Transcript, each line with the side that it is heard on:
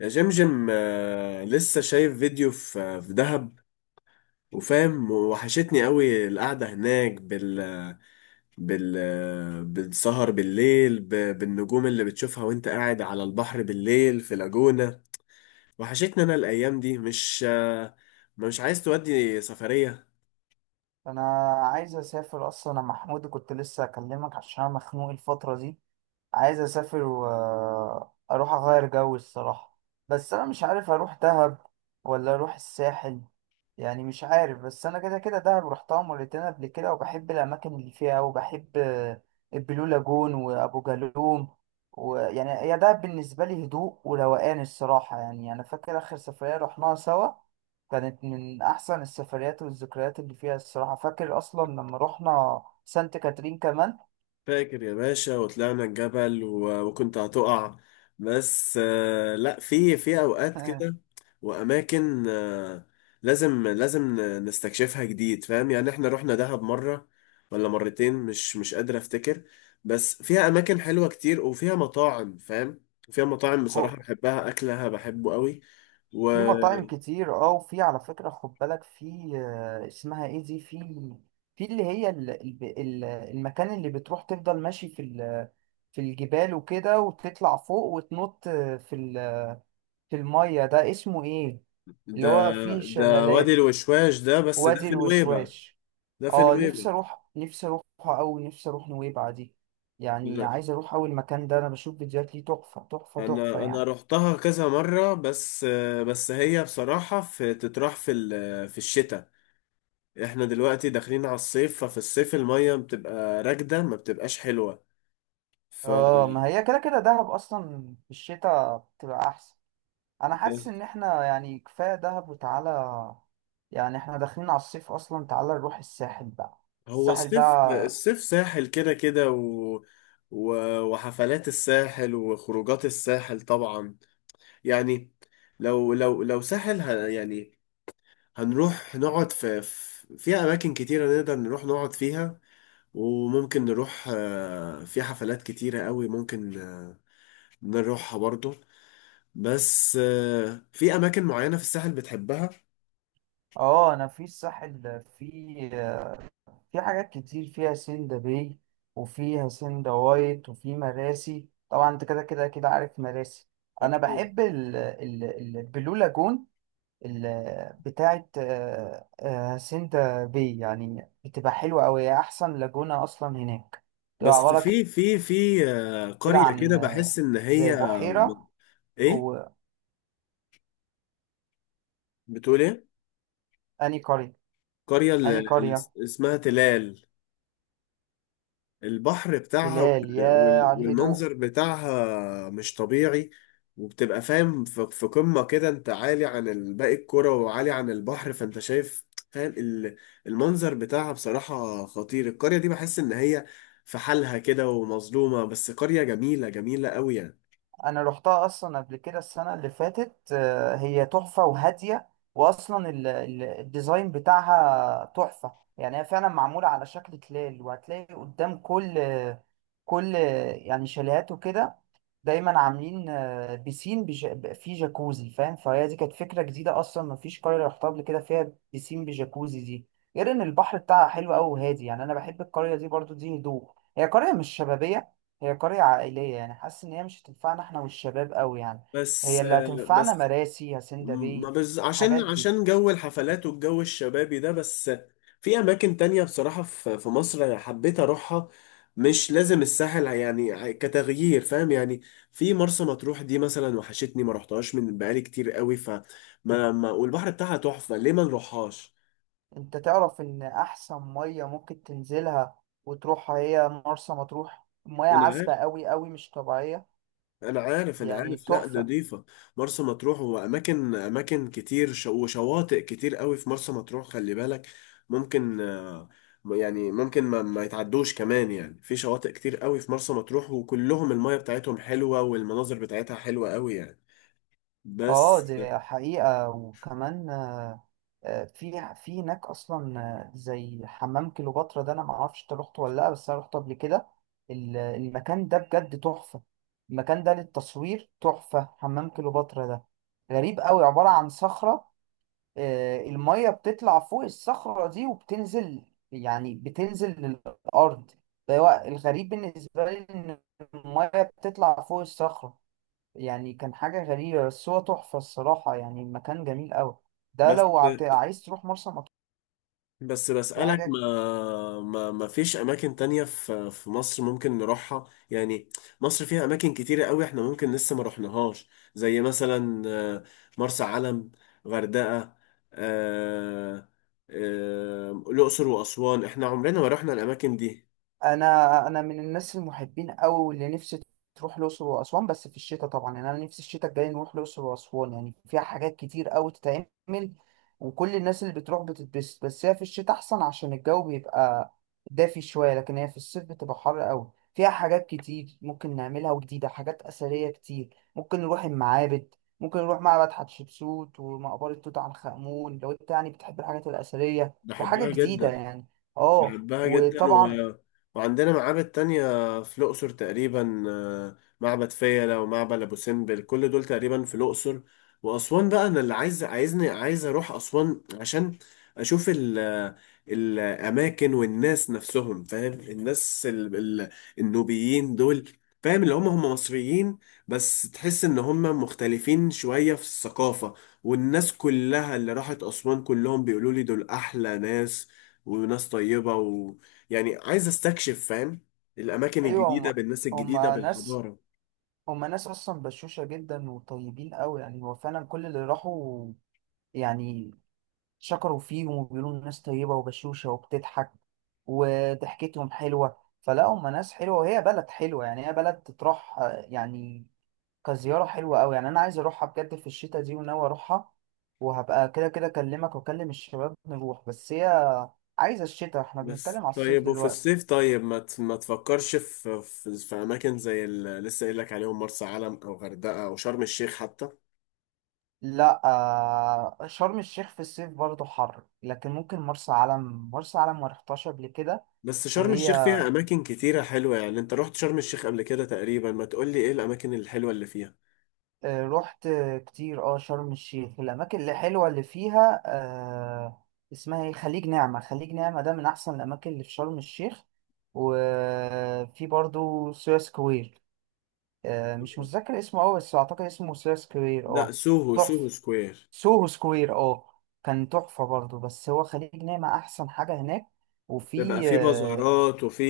left: يا جمجم لسه شايف فيديو في دهب وفاهم، وحشتني قوي القعدة هناك بال بالسهر بالليل، بالنجوم اللي بتشوفها وانت قاعد على البحر بالليل في لاجونا. وحشتني انا الايام دي. مش عايز تودي سفرية؟
right: انا عايز اسافر اصلا، انا محمود كنت لسه اكلمك عشان انا مخنوق الفتره دي. عايز اسافر واروح اغير جو الصراحة. بس انا مش عارف اروح دهب ولا اروح الساحل، يعني مش عارف. بس انا كده كده دهب رحتها مرتين قبل كده، وبحب الاماكن اللي فيها وبحب البلو لاجون وابو جالوم. ويعني هي دهب بالنسبة لي هدوء وروقان الصراحة. يعني انا فاكر اخر سفرية رحناها سوا كانت من احسن السفريات والذكريات اللي فيها الصراحة. فاكر اصلا لما رحنا سانت كاترين كمان.
left: فاكر يا باشا وطلعنا الجبل وكنت هتقع. بس لا، في في اوقات كده واماكن لازم نستكشفها جديد، فاهم يعني؟ احنا رحنا دهب مرة ولا مرتين، مش قادر افتكر. بس فيها اماكن حلوة كتير وفيها مطاعم، فاهم؟ فيها مطاعم بصراحة بحبها، اكلها بحبه قوي.
right: في مطاعم كتير اه، وفي على فكرة خد بالك، في اسمها ايه دي، في اللي هي المكان اللي بتروح تفضل ماشي في في الجبال وكده، وتطلع فوق وتنط في في المية ده اسمه ايه؟ اللي
left: وده
right: هو فيه
left: ده وادي
right: شلالات،
left: الوشواش، ده بس ده
right: وادي
left: في نويبع.
right: الوشواش.
left: ده في
right: اه، نفسي
left: نويبع.
right: اروح، نفسي اروح او نفسي اروح نويبع دي. يعني عايز اروح اول مكان ده، انا بشوف فيديوهات ليه تحفة تحفة تحفة
left: انا
right: يعني.
left: رحتها كذا مره، بس بس هي بصراحه في تتراح في الشتاء. احنا دلوقتي داخلين على الصيف، ففي الصيف الميه بتبقى راكده ما بتبقاش حلوه. ف
right: اه، ما هي كده كده دهب اصلا في الشتاء بتبقى احسن. انا حاسس ان احنا يعني كفايه دهب وتعالى، يعني احنا داخلين على الصيف اصلا، تعالى نروح الساحل بقى.
left: هو
right: الساحل
left: الصيف
right: بقى.
left: الصيف ساحل كده كده و... وحفلات الساحل وخروجات الساحل طبعا. يعني لو ساحل يعني هنروح نقعد في في اماكن كتيره نقدر نروح نقعد فيها، وممكن نروح في حفلات كتيرة قوي، ممكن نروحها برضو. بس في أماكن معينة في الساحل بتحبها؟
right: اه، انا في الساحل في حاجات كتير فيها سندا باي، وفيها سندا وايت، وفي مراسي طبعا. انت كده كده كده عارف مراسي. انا
left: أكيد.
right: بحب البلو لاجون، بتاعت سندا باي، يعني بتبقى حلوه قوي. احسن لاجونه اصلا هناك، بتبقى
left: بس
right: عباره
left: في
right: كده
left: قرية كده
right: عن
left: بحس إن
right: زي
left: هي
right: بحيرة.
left: إيه،
right: وأني
left: بتقول إيه؟
right: قرية
left: قرية، اللي
right: أني
left: اللي
right: قرية
left: اسمها تلال. البحر بتاعها
right: تلال، يا على الهدوء.
left: والمنظر بتاعها مش طبيعي. وبتبقى، فاهم، في في قمة كده، انت عالي عن باقي الكرة وعالي عن البحر، فانت شايف، فاهم، المنظر بتاعها بصراحة خطير. القرية دي بحس ان هي في حالها كده ومظلومة، بس قرية جميلة، جميلة قوي يعني.
right: أنا روحتها أصلا قبل كده السنة اللي فاتت. هي تحفة وهادية، وأصلا الديزاين بتاعها تحفة. يعني هي فعلا معمولة على شكل تلال، وهتلاقي قدام كل يعني شاليهات وكده، دايما عاملين بيسين فيه جاكوزي فاهم. فهي دي كانت فكرة جديدة أصلا، مفيش قرية رحتها قبل كده فيها بيسين بجاكوزي دي. غير إن البحر بتاعها حلو أوي وهادي. يعني أنا بحب القرية دي برضو، دي هدوء. هي قرية مش شبابية، هي قرية عائلية. يعني حاسس إن هي مش هتنفعنا إحنا والشباب أوي يعني. هي
left: بس،
right: اللي هتنفعنا
left: بس
right: مراسي هاسيندا
left: ما
right: باي.
left: بز...
right: الحاجات
left: عشان،
right: دي،
left: عشان جو الحفلات والجو الشبابي ده بس. في اماكن تانية بصراحة في في مصر أنا حبيت اروحها، مش لازم الساحل يعني، كتغيير، فاهم يعني. في مرسى مطروح دي مثلا، وحشتني، ما رحتهاش من بقالي كتير قوي. ف ما ما والبحر بتاعها تحفة، ليه ما نروحهاش؟
right: أنت تعرف إن أحسن مية ممكن تنزلها وتروحها هي مرسى مطروح؟ مياه
left: انا
right: عذبة
left: عارف،
right: أوي أوي مش طبيعية،
left: انا عارف، انا
right: يعني
left: عارف، لا
right: تحفة.
left: نضيفه. مرسى مطروح، واماكن، اماكن كتير، وشواطئ كتير قوي في مرسى مطروح، خلي بالك. ممكن يعني ممكن ما يتعدوش كمان يعني، في شواطئ كتير قوي في مرسى مطروح وكلهم المية بتاعتهم حلوة والمناظر بتاعتها حلوة قوي يعني.
right: اه،
left: بس،
right: دي حقيقة. وكمان في هناك اصلا، زي حمام كليوباترا ده، انا ما اعرفش انت رحت ولا لا، بس انا رحت قبل كده. المكان ده بجد تحفة. المكان ده للتصوير تحفة. حمام كليوباترا ده غريب قوي، عبارة عن صخرة. المية بتطلع فوق الصخرة دي وبتنزل، يعني بتنزل للأرض. فهو الغريب بالنسبة لي إن المية بتطلع فوق الصخرة، يعني كان حاجة غريبة. بس هو تحفة الصراحة، يعني المكان جميل أوي. ده
left: بس
right: لو عايز تروح مرسى مطروح.
left: بس
right: دي
left: بسألك،
right: حاجة.
left: ما فيش أماكن تانية في في مصر ممكن نروحها يعني؟ مصر فيها أماكن كتيرة قوي احنا ممكن لسه ما رحناهاش. زي مثلا مرسى علم، غردقة، آه، الأقصر وأسوان، احنا عمرنا ما رحنا الأماكن دي.
right: انا من الناس المحبين قوي اللي نفسي تروح الاقصر واسوان، بس في الشتاء طبعا. يعني انا نفسي الشتاء الجاي نروح الاقصر واسوان، يعني فيها حاجات كتير قوي تتعمل، وكل الناس اللي بتروح بتتبسط. بس هي في الشتاء احسن عشان الجو بيبقى دافي شويه، لكن هي في الصيف بتبقى حر قوي. فيها حاجات كتير ممكن نعملها، وجديده حاجات اثريه كتير، ممكن نروح المعابد، ممكن نروح معبد حتشبسوت ومقبره توت عنخ امون، لو انت يعني بتحب الحاجات الاثريه وحاجه
left: بحبها
right: جديده
left: جدا،
right: يعني. اه
left: بحبها جدا
right: وطبعا.
left: وعندنا معابد تانية في الأقصر تقريبا، معبد فيلة ومعبد أبو سمبل، كل دول تقريبا في الأقصر وأسوان بقى. أنا اللي عايز، عايز أروح أسوان عشان أشوف الأماكن والناس نفسهم، فاهم، الناس ال... النوبيين دول، فاهم، اللي هم مصريين بس تحس إن هم مختلفين شوية في الثقافة. والناس كلها اللي راحت أسوان كلهم بيقولوا لي دول أحلى ناس، وناس طيبة، ويعني عايز استكشف، فاهم، الأماكن
right: ايوه،
left: الجديدة بالناس
right: هم
left: الجديدة
right: ناس
left: بالحضارة.
right: هم ناس اصلا بشوشه جدا وطيبين قوي. يعني هو فعلا كل اللي راحوا يعني شكروا فيهم وبيقولوا ناس طيبه وبشوشه وبتضحك، وضحكتهم حلوه. فلا هم ناس حلوه وهي بلد حلوه، يعني هي بلد تروح يعني كزياره حلوه قوي يعني. انا عايز اروحها بجد في الشتاء دي، وناوي اروحها. وهبقى كده كده اكلمك واكلم الشباب نروح. بس هي عايزه الشتاء، احنا بنتكلم
left: بس
right: على الصيف
left: طيب وفي
right: دلوقتي.
left: الصيف، طيب ما تفكرش في أماكن زي اللي لسه قايل لك عليهم، مرسى علم أو غردقة أو شرم الشيخ حتى؟
right: لا شرم الشيخ في الصيف برضه حر، لكن ممكن مرسى علم، مرسى علم ما رحتهاش قبل كده.
left: بس شرم
right: وهي
left: الشيخ فيها أماكن كتيرة حلوة يعني، أنت رحت شرم الشيخ قبل كده تقريبا، ما تقولي إيه الأماكن الحلوة اللي فيها؟
right: رحت كتير اه شرم الشيخ. الأماكن اللي حلوة اللي فيها آه، اسمها ايه، خليج نعمة. خليج نعمة ده من أحسن الأماكن اللي في شرم الشيخ. وفي برضه سوهاج سكوير، مش متذكر اسمه أوي بس أعتقد اسمه سوهاج سكوير
left: لا،
right: اه.
left: سوهو، سوهو
right: تحفة.
left: سكوير.
right: سوهو سكوير اه، كان تحفة برضه. بس هو خليج نعمة أحسن حاجة هناك.
left: بيبقى
right: وفي
left: فيه بازارات، وفي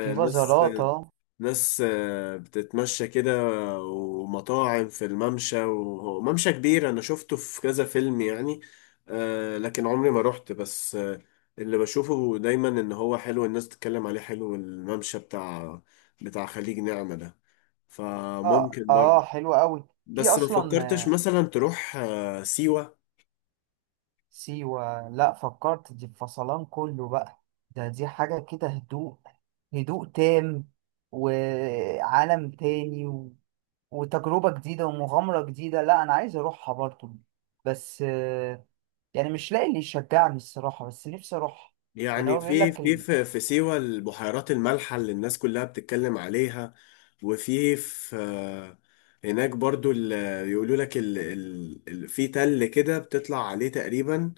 right: في
left: ناس،
right: بازاراتا.
left: ناس بتتمشى كده، ومطاعم في الممشى، وممشى كبير انا شفته في كذا فيلم يعني. لكن عمري ما روحت، بس اللي بشوفه دايما ان هو حلو، الناس تتكلم عليه حلو، الممشى بتاع خليج نعمة ده.
right: اه
left: فممكن
right: اه،
left: برضه.
right: حلوة أوي. في
left: بس ما
right: أصلا
left: فكرتش مثلا تروح سيوة؟
right: سيوة. لأ، فكرت دي فصلان كله بقى. ده دي حاجة كده هدوء، هدوء تام، وعالم تاني، و... وتجربة جديدة ومغامرة جديدة. لأ أنا عايز أروحها برضه، بس يعني مش لاقي اللي يشجعني الصراحة، بس نفسي أروحها. يعني
left: يعني
right: هو بيقول
left: في
right: لك.
left: في في في سيوة البحيرات المالحة اللي الناس كلها بتتكلم عليها. وفي في هناك برضو يقولوا لك في تل كده بتطلع عليه تقريبا،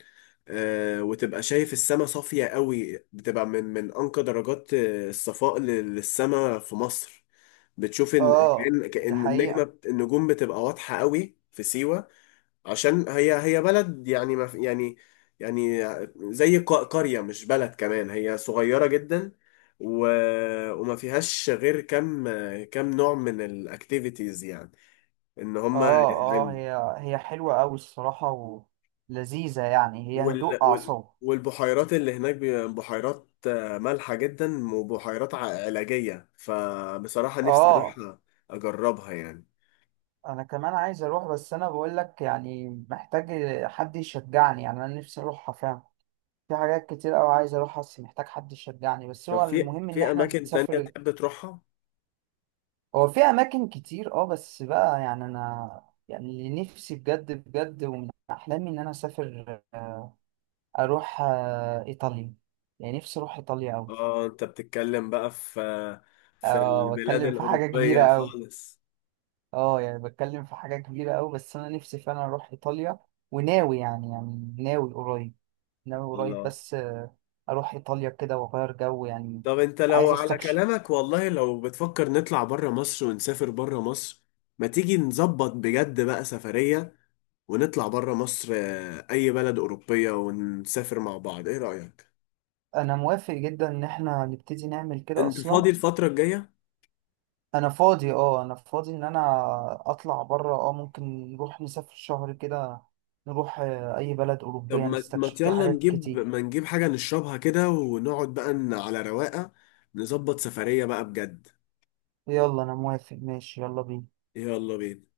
left: وتبقى شايف السما صافية قوي، بتبقى من من أنقى درجات الصفاء للسما في مصر. بتشوف إن
right: اه
left: كأن،
right: دي
left: كأن
right: حقيقة.
left: النجوم بتبقى واضحة قوي في سيوة. عشان هي، هي بلد يعني ما في- يعني، يعني زي قرية، مش بلد كمان، هي صغيرة جدا و... وما فيهاش غير كم، كم نوع من الاكتيفيتيز يعني ان هم
right: اه اه،
left: يتعملوا.
right: هي حلوة أوي الصراحة، ولذيذة، يعني هي
left: وال...
right: هدوء
left: وال...
right: أعصاب.
left: والبحيرات اللي هناك بحيرات مالحة جدا، وبحيرات علاجية، فبصراحة نفسي
right: اه
left: اروح اجربها يعني.
right: أنا كمان عايز أروح، بس أنا بقولك يعني محتاج حد يشجعني. يعني أنا نفسي أروحها فعلا. في حاجات كتير أوي عايز أروحها، بس محتاج حد يشجعني. بس
left: طب
right: هو
left: في
right: المهم إن
left: في
right: إحنا
left: اماكن تانية
right: نسافر.
left: تحب تروحها؟
right: هو في أماكن كتير اه، بس بقى يعني أنا، يعني اللي نفسي بجد بجد ومن أحلامي إن أنا أسافر، أروح إيطاليا. يعني نفسي أروح إيطاليا أوي.
left: اه انت بتتكلم بقى في في
right: اه
left: البلاد
right: بتكلم في حاجة كبيرة
left: الأوروبية
right: أوي،
left: خالص؟
right: اه يعني بتكلم في حاجة كبيرة أوي، بس أنا نفسي فعلا أروح إيطاليا. وناوي يعني، ناوي قريب. ناوي قريب،
left: الله.
right: بس أروح إيطاليا كده وأغير جو يعني.
left: طب انت لو
right: عايز
left: على
right: أستكشف.
left: كلامك والله، لو بتفكر نطلع بره مصر ونسافر بره مصر، ما تيجي نظبط بجد بقى سفرية ونطلع بره مصر، أي بلد أوروبية، ونسافر مع بعض، ايه رأيك؟
right: أنا موافق جدا إن إحنا نبتدي نعمل كده
left: انت
right: أصلا.
left: فاضي الفترة الجاية؟
right: أنا فاضي اه، أنا فاضي إن أنا أطلع بره اه. ممكن نروح نسافر شهر كده، نروح أي بلد
left: طب
right: أوروبية
left: ما ما
right: نستكشف فيه
left: يلا
right: حاجات
left: نجيب،
right: كتير.
left: ما نجيب حاجة نشربها كده ونقعد بقى على رواقة، نظبط سفرية بقى بجد.
right: يلا أنا موافق ماشي، يلا بينا.
left: يلا بينا.